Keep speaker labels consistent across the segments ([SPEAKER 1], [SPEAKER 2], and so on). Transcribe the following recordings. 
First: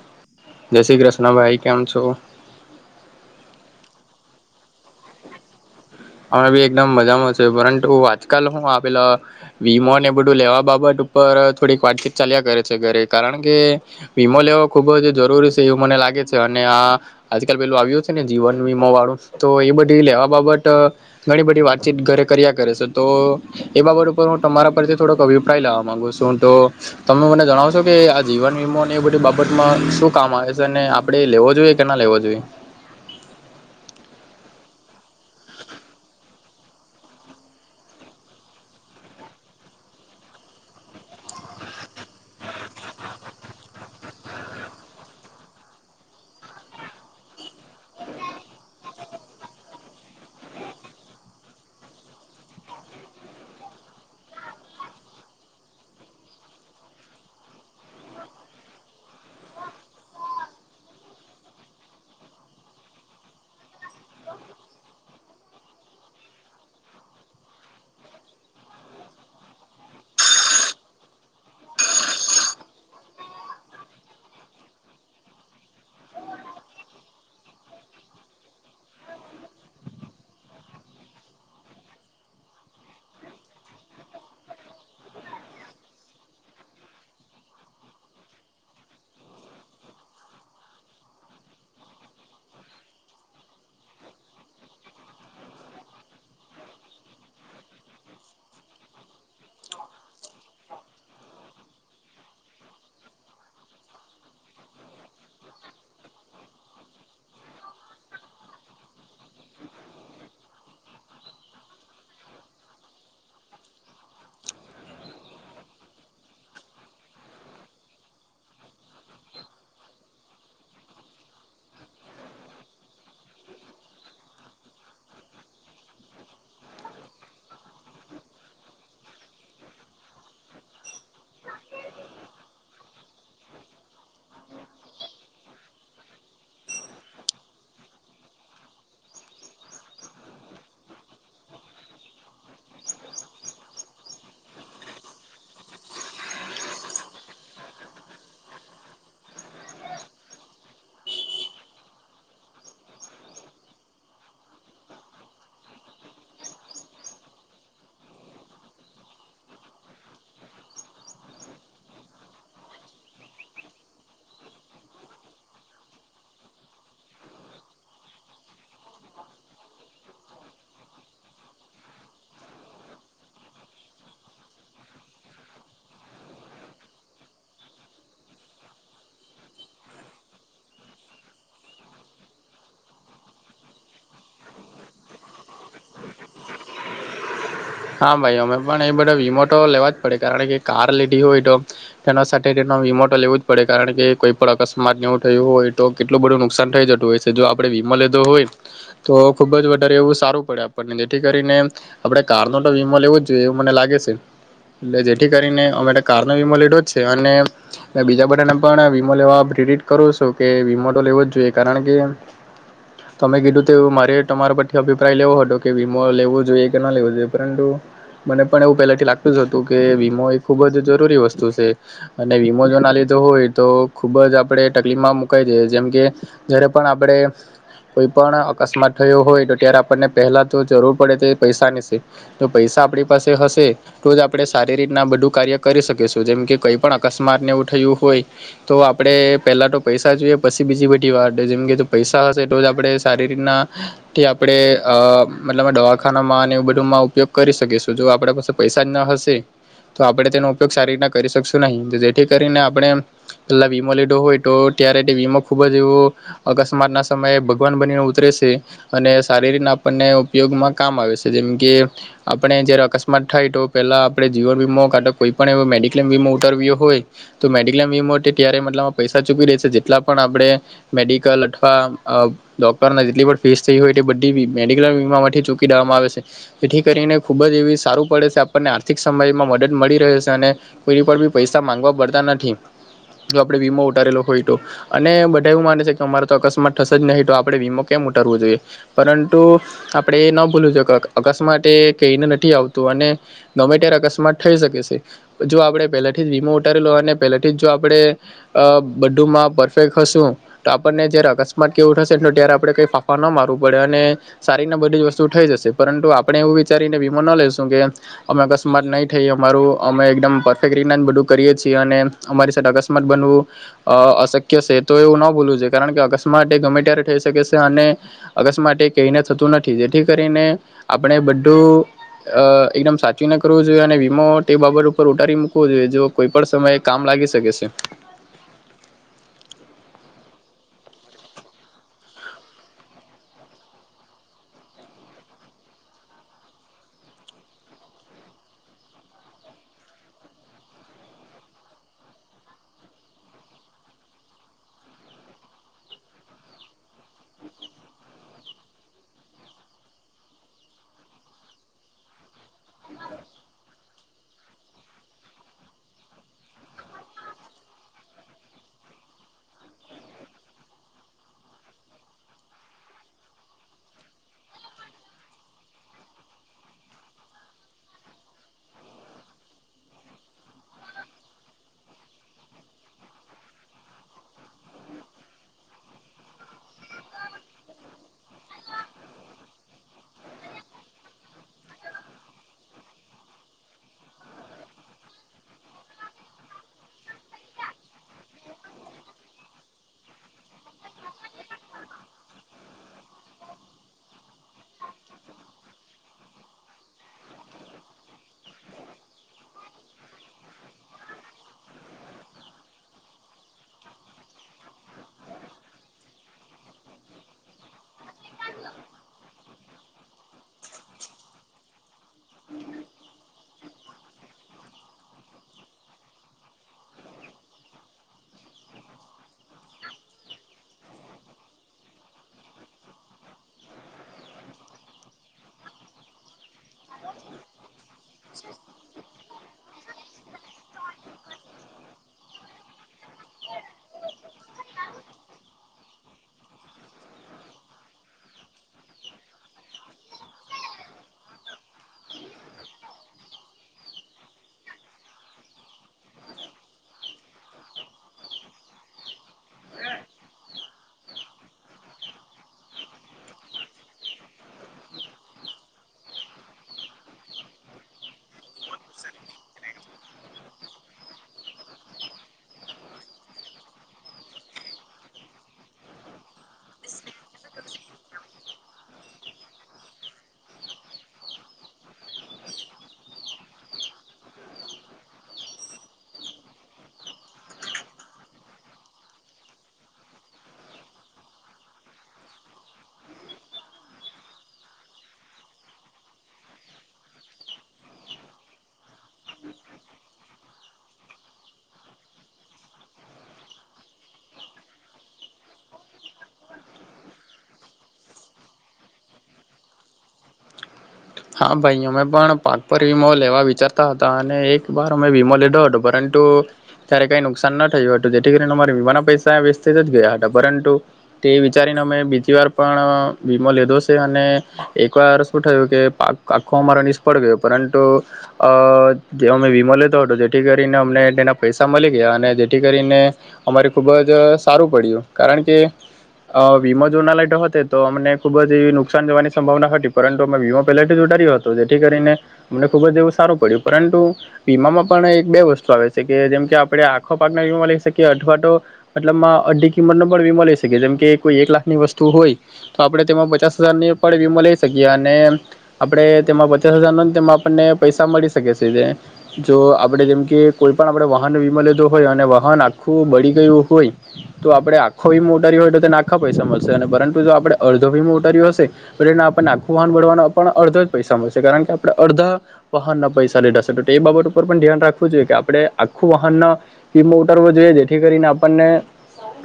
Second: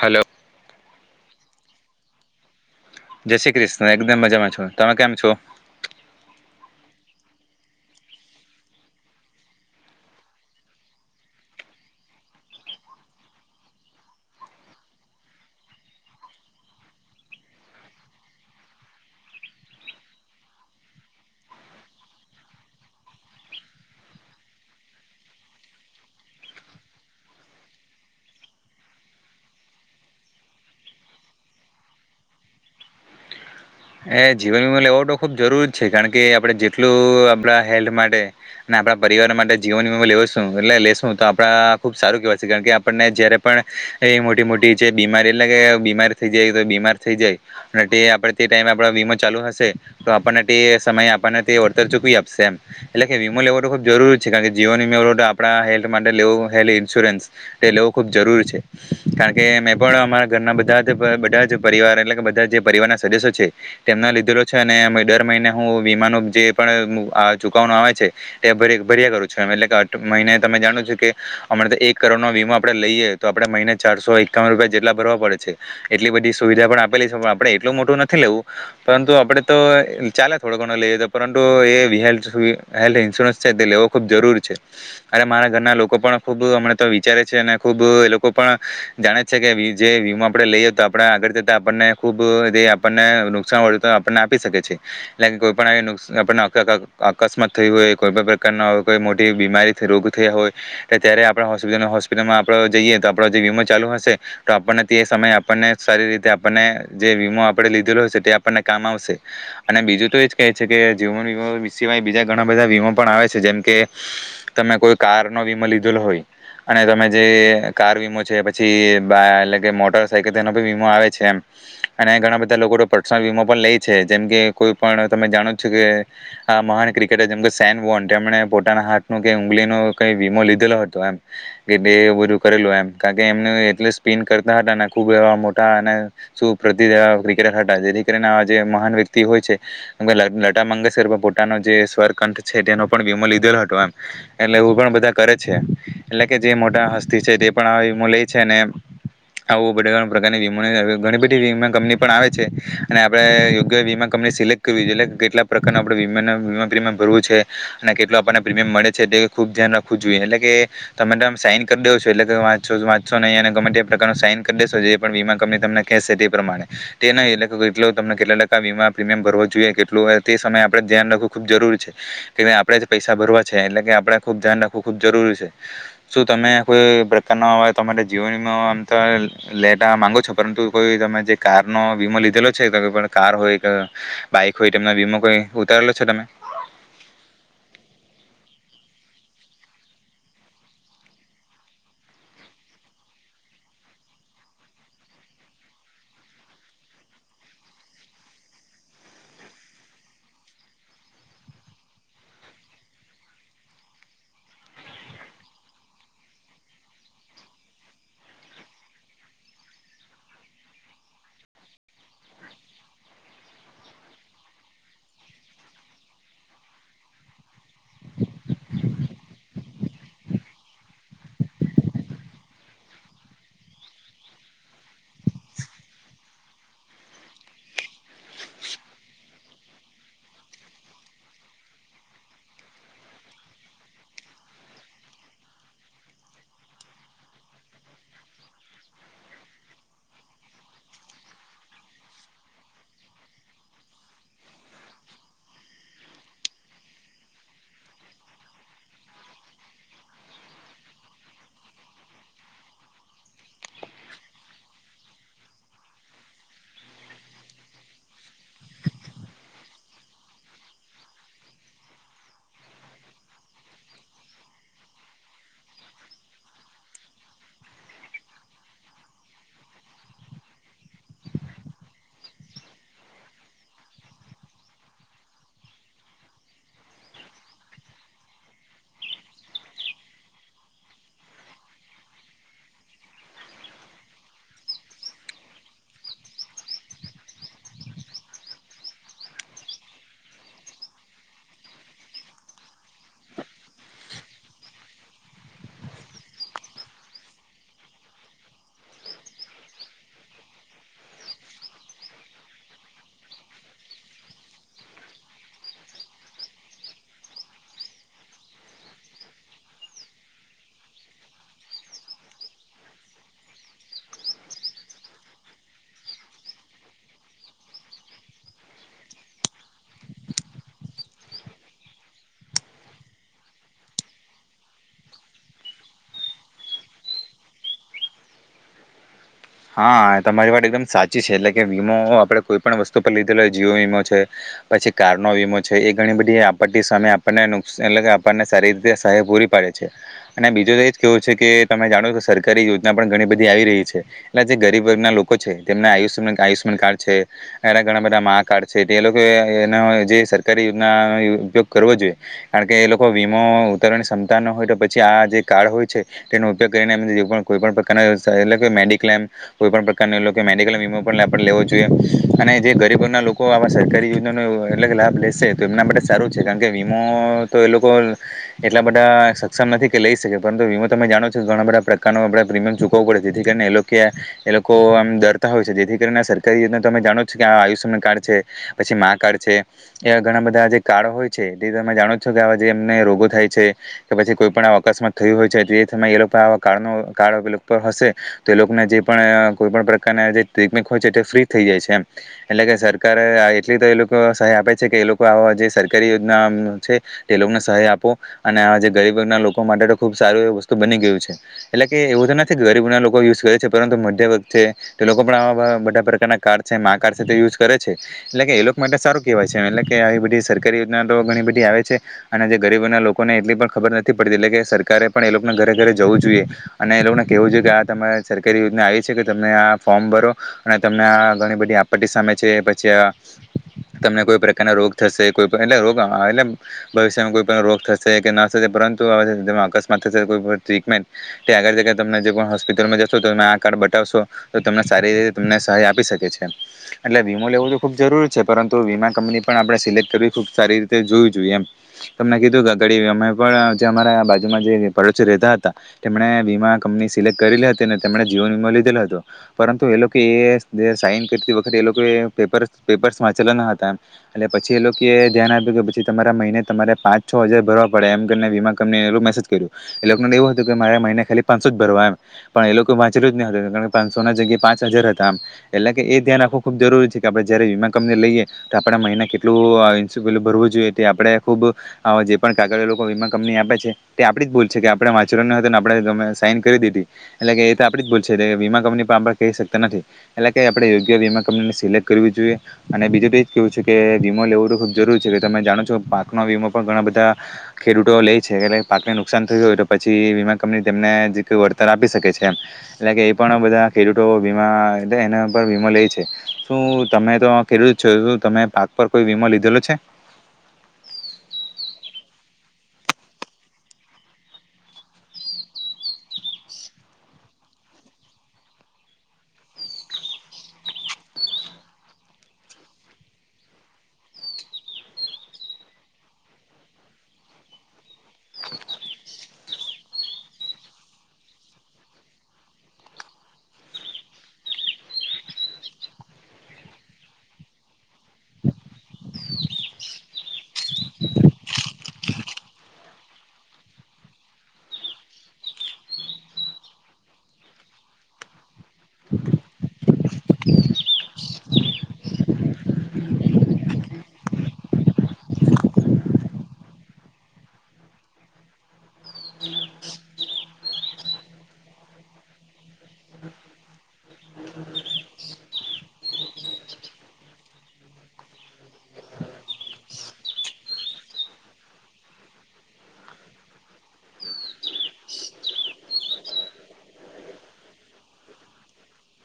[SPEAKER 1] Hello
[SPEAKER 2] જય શ્રીકૃષ્ણ હા ભાઈ કેમ છો?
[SPEAKER 1] જય શ્રી કૃષ્ણ એકદમ મજામાં છો તમે કેમ છો?
[SPEAKER 2] હું બી એકદમ મજામાં છે પરંતુ આજકાલ હું આ પેલા વીમો અને એ બધું લેવા બાબત ઉપર થોડીક વાટકીત ચાલ્યા કરે છે ઘરે કારણ કે વીમો લેવો ખૂબ જ જરૂરી છે એવું મને લાગે છે અને આ આજકાલ પેલું આવ્યું છે ને જીવન વીમો વાળું તો એ બધું લેવા બાબત. ઘણી બધી વાતચીત ઘરે કર્યા કરે છે તો એ બાબત ઉપર હું તમારા પરથી થોડોક અભિપ્રાય લાવવા માંગુ છું તો તમે મને જણાવશો કે આ જીવન વમોને એ બધી બાબતમાં શું કામ આવે છે અને આપણેે લેવો જોઈએ કે ના લેવો જોઈએ.
[SPEAKER 1] એ જીવન વીમાો લેવા તો ખુબ જરૂર છે કારણ કે આપણે જેટલું આપણા હેલ્થ માટે આપણા પરિવાર માટે જીવન વીમો લેવશું એટલે લેશું તો આપડા ખુબ સારું કેવાય છે કારણ કે આપણને જયારે પણ એ મોટી મોટી જે બીમારી એટલે કે બીમારી થઈ જાય તો બીમાર થઈ જાય આપ. આપ વીમો ચાલુ હશે તો આપણને તે સમય આપણને તે વળતર ચૂકવી આપશે એમ એટલે કે વીમો લેવો તો ખૂબ જરૂરી છે કારણ કે જીવન વીમો આપણા હેલ્થ માટે લેવું હેલ્ ઇન્સ્યોરન્સ તે લેવું ખૂબ જરૂરી છે કારણ કે મેં પણ અરા ઘરના બધા જ બધા જ પરિવાર એટલે કે બધા જે પરિવારના સદસ્યો. છે તેમનો લીધેલો અને દર મહિને હું વીમાનો જે પણ ચુકવાનો આવે છે તે ભર્યા કરું છું એટલે કે મહિને તમે જાણો છો કે અ તો એક કરોડ નો વીમાો આપણે લઈએ તો આપણે મહિને ચારસો એકાવન રૂપિયા જેટલા ભરવા પડે છે એટલી બધી સુવિધા પણ આપેલી છે પણ આપણે એટલું મોટું નથી. નથી લેવું પરંતુ આપડે તો ચાલે થોડો ઘણો લઈએ તો પરંતુ એ હેલ્થ હેલ્થ ઇન્સ્યોરન્સ છે તે લેવો ખૂબ જરૂર છે અરે મારા ઘરના લોકો પણ ખૂબ અમ તો વિચારે છે અને ખૂબ એ લોકો પણ જાણે છે કે જે વીમાો આપણે લઈએ તો આપણે આગળ જતા આપણને ખૂબ. [inaudible] આપણને આપી શકે છે એ કોઈ પણ આપને અકસ્માત થઈ હોય કોઈ પણ પ્રકારના કોઈ મોટી બીમારી રોગ થયા હોય તો ત્યારે આપ હોસ્પ હોસ્પિટલમાં આપ જઈએ તો આપ જે વીમો ચાલુ હશે તો આપણને તે સમયે આપણને સારી રીતે આપણને જે વીમો. [inaudible] આપને કામ આવશે અને બીજું તો એજ કહે છે કે જીવનો સય બીજા ઘણા બધા વીમો પણ આવે છે જેમકે તમે કોઈ કાર નો વીમો લીધેલો હોય અને તમે જે કાર વીમો છે પછી એટલે કે મોટર સાયકલ તેનોી વીમો આવે છે એમ અનેણા બધા. [inaudible] પર્સનલ વીમો પણ લઈ છે જેમ કે કોઈ પણ તમે જાણો છો કે આ મહાન ક્રિકેટર જેમ કે સેન વો એમને પોતાના હાથ ન કે ઉગલીનો ક વીમો લીધેલો હતો એમ કે બધું કરેલું એમ કારણ કે એમને એટલ સ્પિન કરતા હતા અને ખુબ એવા મોટા અને પ્રતિ. [inaudible] ને આ મહાન વ્યક્તિ હોય છે લતા મંગેશકર પોતાનો જે સ્વર કંઠ છે તેનો પણ વીમો લીધેલો હતો એમ એટલે પણ બધા કરે છે એટલે કે જે મોટા હસ્તી છે તે પણ આ વીમો લે છેને આવું બ પ્રકારની વ ઘણી બધી. પણ આવે છે અને આપડે યોગ્ય વીમા કંપની સિલેક્ટ કરવી એટલે કેટલા પ્રકારનુંણેમા પ્રીમિયમ ભરવું છે અને કેટલ આપણને પ્રીમિયમ મળે છે તે ખુબ ધ્યાન રાખવું જોઈએ એટલે કે તમે સાઈન કરી દો છો એટલે કે વાચો વાંચો નહી અને ગમે તે પ્રકારનો સાઈન કરી દેેશો જે પણ વીમા કંપની તમને કશે તે પ્રમાણે. તે નહી એટલે કેટ તમને કેટલા ટકા વીમા પ્રીમિયમ ભરવો જોઈએ કેટલું તે સમયે આપડે ધ્યાન રાખવું ખૂબ જરૂરી છે કે આપડે જ પૈસા ભરવા છે એટલે કે આપણેે ખુબ ધ્યાન રાખવું ખૂબ જરૂરી છે શું તમે કોઈ પ્રકારના તમારે જીવન આમ તો લેટા માંગો છો પરંતુ કોઈ તમે જે કાર. વીમો લીધેલો છે કાર હોય કે બાઈક હોય તેમનો વીમો કોઈ ઉતારેલો છે તમે.
[SPEAKER 2] હા ભાઈ અમે પણ એ બધા વીમો તો લેવા જ પડે કારણ કે કાર લીધી હોય તો તેના સાથે તેનો વીમો તો લેવું જ પડે કારણ કે કોઈ પણ અકસ્માત એવું થયું હોય તો કેટલું બધું નુકસાન થઇ જતું હોય છે જો આપડે વીમો લીધો હોય તો ખુબ જ વધારે એવું સારું પડે આપણને જેથી કરીને આપણે. કારનો તો વીમો લેવો જ જોઈએ એવું મને લાગે છે એટલે જેથી કરીને અમે કારનો વીમો લીધો જ છે. અને બીજા બધાને પણ વીમો લેવા રેડી કરૂ જ છું કે વીમો તો લેવો જ જોઈએ કારણ કે તમે કીધું તો મારે તમારા પરથી અભિપ્રાય લેવો હતો કે વીમો લેવો જોઈએ કે ના લેવો જોઈએ. એે પરંતુ મને પણ એવું પેલાથી લાગત હતું કે વીમો એ ખુબ જ જરૂરી વસ્તુ છે અને વીમો જો ના લીધો હોય તો ખુબ જ આપણે તકલીફમાં મુકાઈ જઈ જેમ કે જયારે પણ આપણે કોઈ પણ અકસ્માત થયો હોય તો ત્યારે આપણને પહેલા તો જરૂર પડે તે પૈસાની સે. તો પૈસા આપણી પાસે હશે તો જ આપડણે સારી રીતના બધું કાર્ય કરી શકીશું જેમકે કઈ પણ અકસ્માતને એવું થયું હોય તો આપડે પેલા તો પૈસા જોઈએ પસી બીજી બધી વાત જેમકે પૈસા હશે તો જ આપણે સારી રીતનાથી આપણે અ મતલબ દવાખાનામાં ને એવુ બધું ઉપયોગ કરી શકીશું જો આપણે પાસે પૈસા જ ના હશે તો આપણે તેનો ઉપયોગ સારી રીતના કરી શકશું નહી જેથી કરીને આપણે પેલા વીમો લીધો હોય તો ત્યારે તે વીમો ખુબ જ એવો અકસ્માત ના સમયે ભગવાન બનીને ઉતરે છે અને સારી રીના આપણને ઉપયોગમાં કામ આવે છે જેમ કે આપણે જયારે અકસ્માત થાય તો પેલા આપણે જીવન વીમો કા તો કોઈ પણ એવ મેડિક્લેમ વીમો ઉતાર્યો હોય તો મેડિક્લેમ વીમો ત્યારે મતલબ પૈસા ચૂકી દેશે જેટલા પણ આપણે મેડિકલ અથવા ડોક્ટર જેટલી પણ ફીસ થઈ હોય તે બધી મેડિક્લેમ વીમામાંથી ચૂકી દેવામાં આવે છે. જેથી કરીને ખૂબ જ એવી સારું પડે છે આપણને આર્થિક સમયમાં મદદ મળી રહે છે અને કોઈ પણ બી પૈસા માંગવા પડતા નથી તો આપડણે વીમો ઉતારેલો હોય તો અને બધા એવું માને છે કે અમારો તો અકસ્માત થશે જ નહિ તો આપણે વીમો કેમ ઉતારવો જોઈએ પરંતુ આપણે એ ન ભૂલવુ જોઈયે અક અકસ્માત એ કહીને નથી આવતું અને ગમે ત્યારે અકસ્માત થઈ શકે છે જો આપણે પહેલાથી જ વીમો ઉતારેલો અને પહેલાથી જ જો આપણે બધુંમાં પરફેક્ટ હશું તો આપણને જય્યારે અકસ્માત કેવું થશે ને તો ત્યારે આપણે કંઈ ફાંફા ન મારવું પડે અને સારીને બધી જ વસ્તુ થઈ જશે. પરંતુ આપણે એવું વિચારીને વીમો ન લઈશું કે અમે અકસ્માત નહીં થઈએ અમારું અમે એકદમ પરફેક્ટ રીતના બધું કરીએ છીએ અને અમારી સાથે અકસ્માત બનવું અશક્ય છે તો એવું ન ભૂલવું છે કારણ કે અકસ્માત એ ગમે ત્યારે થઈ શકે છે અને અકસ્માત એ કહીને થતું નથી જેથી કરીને આપણે બધું એકદમ અ સાચવીને કરવું જોઈએ અને વીમો તે બાબત ઉપર ઉતારી મૂકવો જોઈએ જો કોઈ પણ સમયે કામ લાગી શકે છે.
[SPEAKER 1] હા તમારી વાત એકદમ સાચી છે એટલે કે વીમો આપડે કોઈ પણ વસ્તુ પર લીધેલો જીઓ વીમો છે પછી કારનો વીમો છે એ ઘણી બધી આપત્તિ સામે આપણને નુકસાન એટલે કે આપણને સારી રીતે સહાય પૂરી પાડે છે અને બીજું તો એ જ કેવું છે કે તમે જાણો કે સરકારી યોજના પણ ઘણી બધી આવી રહી છે. એટલા જે ગરીબ વર્ગના લોકો છે તેમના આયુષમાન આયુષ્યમાન કાર્ડ છે એના ઘણા બધા માં કાર્ડ છે તે એ લોકો એનો જે સરકારી યોજનાનો ઉપયોગ કરવો જોઈએ કારણ કે એ લોકો વીમો ઉતારવાની ક્ષમતા ન હોય તો પછી આ જે કાર્ડ હોય છે તેનો ઉપયોગ કરીને એમ જે પણ કોઈ પણ પ્રકારના એટલે કે મેડિક્લેમ કોઈ પણ પ્રકાર મેડિકલ વીમો પણ લેવો જોઈએ અને જે ગરીબ ઘરના લોકો આવા સરકારી યોજનાનો એટલે કે લાભ લેશે તો એમના માટે સારું છે કારણ કે વીમો તો એ લોકો એટલા બધા સક્ષમ નથી કે લઈ શકે પરંતુ વીમો તમે જાણો છો ઘણા બધા પ્રકાર આપણે પ્રીમિયમ ચૂકવવું પડે જેથી કરીને એ લોકો કે એ લોકો એમ ડરતા હોય છે જેથી કરીને સરકારી યોજના તમે જાણો છો કે આ આયુષ્યમાન કાર્ડ છે પછી મા કાર્ડ છે એવા ઘણા બધા જે કાર્ડો હોય છે તે તમે જાણો છો કે આ જે એમને રોગો થાય છે કે પછી કોઈ પણ અકસ્માત થયું હોય છે તે એ લોકો આવા કાર્ડ ન કાર્ડ હશે. તે લોકોને જે પણ કોઈ પણ પ્રકારના જે ટ્રીટમેન્ટ હોય છે ફ્રી થઈ જાય છે એમ એટલે કે સરકારે એટલી તો એ લોકો સહાય આપે છે કે એ લોકો આ જે સરકારી યોજના છે તે લોકોને સહાય આપો અને આ જે ગરીબના લોકો માટે તો ખુબ સારું એ વસ્તુ બની ગયું છે એટલે કે એવું તો નથી ગરીબના લોકો યુ કરે છે પરંતુ મધ્ય વર્ગ છે તે લોકો પણ આવા બધા પ્રકારના કાર્ડ છે મા કાર્ડ છે તે યુઝ કરે છે એટલે કે એ લોકો માટે સારું કેહેવાય છે એમ એટલે કે આવી બધી સરકારી યોજના તો ઘણી બધી આવે છે અને જે ગરીબોના લોકોને એટલી પણ ખબર નથી પડતી એટલે કે સરકારે પણ એ લોકોને ઘરે ઘરે જવું જોઈએ અને એ લોકોને કહેવું જોઈએ કે આ તમારે સરકારી યોજના આવી છે કે તમે આ ફોર્મ ભરો અને તમને આ ઘણી બધી આપત્તિ સામે છે પછી અ તમને કોઈ પ્રકારના રોગ થશે કોઈ એટલે રોગ એ ભવિષ્યમાં કોઈ પણ રોગ થશે કે ન થશે પરંતુ તેમાં અકસ્માત થશે કોઈ ટ્રીટમેન્ટ તે આગળ જગ્યા તને જે પણ હોસ્પિટલમાં જ. તો તમે આ કાર્ડ બતાવશો તો તમને સારી રીતે તમને સહાય આપી શકે છે. એટલે વીમો લેવું તો ખુબ જરૂરી છે પરંતુ વીમા કંપની પણ આપણે સિલેક્ટ કરવી ખૂબ સારી રીતે જોવી જોઈએ એમ તમને કીધું કે આગળ અમે પણ અમારા બાજુમાં જે પડોસી રહેતા હતા તેમણે વીમા કંપની સિલેક્ટ કરેલી હતી તે તેમણે જીવન વીમા લીધેલો હતો પરંતુ એ લોકોએ સાઈન કરતી વખતે એ લોકોએ પેપર્સ પેપર્સ વાંચેલા ન હતા એટલે પછી એ લોકોએ ધ્યાન આપ્યું કે પછી તમારા મહિને તમારે પાંચ છ હજાર ભરવા પડે એમને વીમા કંપની મેસેજ કર્યું એ લોકોને એવું હતું કે મારે મહિને ખાલી પાંચસો જ ભરવા એમ. પણ એ લોકો વાંચેલું જ ની હતું કારણ કે પાંચસો ના જગ્યા પાંચ હજાર હતા એટલે કે એ ધ્યાન ખૂબ જરૂરી છે કે આપડે જ્યારે વીમા કંપની લઈએ તો આપણા મહિના કેટલું ઇન્સપલું ભરવું જોઈએ તે આપણે ખૂબ જે પણ કાગળ લોકો વીમા કંપની આપે છે તે આપણી જ ભૂલ છે કે આપણે વાંચવાનું હતું ને આપણે તમે સાઈન કરી દીધી. એટલે કે એ તો આપડી જ ભૂલ છે વીમા કંપની પણ આપ કહી શકતા નથી એટલે કે આપણે યોગ્ય વીમા કંપનીને સિલેક્ટ કરવી જોઈએ અને બીજું તો એ જ કેવું છે કે વીમો લેવું તો ખૂબ જરૂરી છે કે તમે જાણો છો પાકનો વીમો પણ ઘણા બધા ખેડૂતો લે છે એટલે પાકને નુકસાન થયું હોય તો પછી વીમા કંપની તેમને આપી શકે છે એમ એટલે કે એ પણ બધા તે રીતે બીમા એના પર વીમો લેય છે, શું તમે તો આ [unintelligible] છે તમે પાક પર કોઈ વીમો લીધેલો છે?
[SPEAKER 2] હા ભાઈ અમે પણ પાક પર વીમો લેવા વિચારતા હતા અને એક વાર અમે વીમો લીધો હતો પરંતુ ત્યારે કઈ નુકસાન ન થયું હતું જેથી કરીને અમારા વીમાના પૈસા વેસ્તી જ જ ગયા હતા પરંતુ તે વિચારીને અમે બીજી વાર પણ અ વીમો લીધો છે અને એક વાર શું થયું કે આખો અમારો નિષ્ફળ ગયો પરંતુ અ જે અમે વીમો લેતો હતો જેથી કરીને અમને તેના પૈસા મળી ગયા અને જેથી કરીને અમારે ખુબ જ અ સારું પડ્યું કારણ કે અ વીમો જો ના લાઈટો હતો તો અમને ખુબ જ એવી નુકસાન જવાની સંભાવના હતી પરંતુ અમે વીમો પહેલાથી તો ઉતર્યું હતો જેથી કરીને અમને ખૂબ જ એવું સારું પડ્યું પરંતુ વીમામાં પણ એક બે વસ્તુ આવે છે કે જેમકે આપણે આખો પાકના વીમા લઈ શકીએ અથવા તો મતલબ અઢી કિંમતનો પણ વીમો લઈ શકીએ જેમ કે કોઈ એક લાખની વસ્તુ હોય તો આપણે તેમાં પચાસ હજારની પણ વીમો લઈ શકીએ અને આપણે તેમાં પચાસ હજાર ન તેમાં આપણને પૈસા મળી શકે છે જે જો આપડે જેમકે કોઈ પણ આપણે વાહનનો વીમો લીધો હોય અને વાહન આખું બળી ગયું હોય તો આપડે આખો વીમો ઓટારી હોય તો તેને આખા પૈસા મળશે અને પરંતુ જો આપડે અડધો વીમો ઉટારીયો હશે તો તેને આપણને આખું વાહન બળવાના પણ અડધા પૈસા મળશે કારણ કે આપણે અડધા વાહન ના પૈસા લીધાશે તો એ બાબત ઉપર પણ ધ્યાન રાખવું જોઈએ કે આપણે આખું વાહનનો વીમો ઉતારવો જોઈએ જેથી કરીને આપણને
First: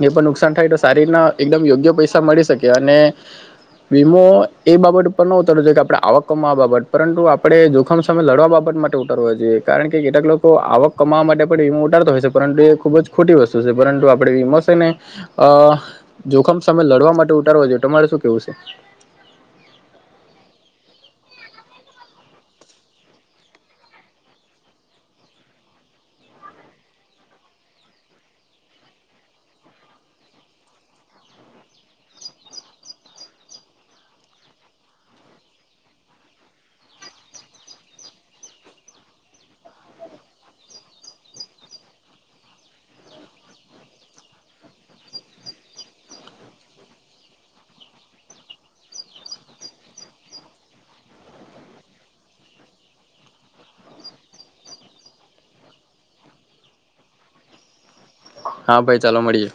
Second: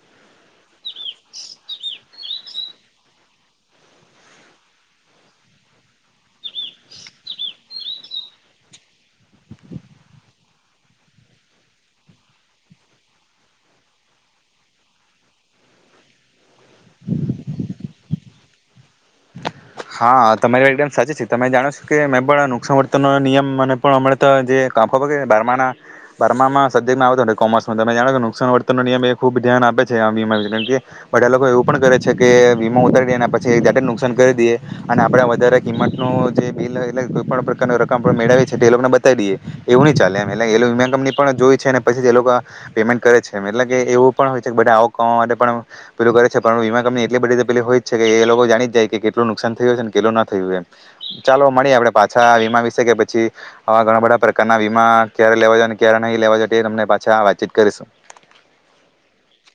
[SPEAKER 2] જે પણ નુકસાન થાય તો સારી રીતના એકદમ યોગ્ય પૈસા મળી શકે અને વીમો એ બાબત ઉપર ન ઉતારવો જોઈએ કે આપણે આવક કમાવા બાબત પરંતુ આપણે જોખમ સામે લડવા બાબત માટે ઉતારવા જોઈએ કારણ કે કેટલાક લોકો આવક કમાવા માટે પણ વીમો ઉતારતા હોય છે પરંતુ એ ખુબ જ ખોટી વસ્તુ છે પરંતુ આપણે વીમો છે ને અ જોખમ સામે લડવા માટે ઉતારવા જોઈએ તમારે શું કેવું શે?
[SPEAKER 1] હા તમારી વાત એકદમ સાચી છે તમે જાણો છો કે મેં પણ નુકસાન વર્તનનો નિયમ મને પણ હમણાં તો જે ખબર બારમા ના બારમામાં સબ્જેક્ટમાં આવતો કોમર્સમાં તમે જાણો કે નુકસાન વર્તનનો નિયમ એ ખૂબ ધ્યાન આપે છે આમ વીમા વિ કેમ બધા લોકો એવું પણે છે કે વીમા ઉતારી દે અને પછી જાતે નુકસાન કરી દઈએ અને આપડે વધારે કિંમત નુ જે બિલ એટલે કોઈ પણ પ્રકાર રકમ આપ મેળવી છે તો એ લોકોને બતાવી દઈએ. એવું ની ચાલે એમ એટલે એ લોકો વીમા કંપની પણ જોય છે અને પછી એ લોકા પેમેન્ટ કરે છે એ એટલે કે એવું પણ હોય છે કે બધા આવ કરવા માટે પણ પેલુ કરે છે પણ વીમા કંપની એટલી બધી પે હોય જ છે કે એ લોકો જાણી જાય કેટલુ નુક નુકસાન થયુંય છેને કેટલું ના થયું એમ. ચાલો મળીએ આપડે પાછા વીમા વિશે કે પછી આવા ઘણા બધા પ્રકારના વીમા ક્યારે લેવા ને ક્યારે નહીં લેવા તે તમને પાછા વાતચીત કરીશું.
[SPEAKER 2] હા ભાઈ ચાલો મળીએે.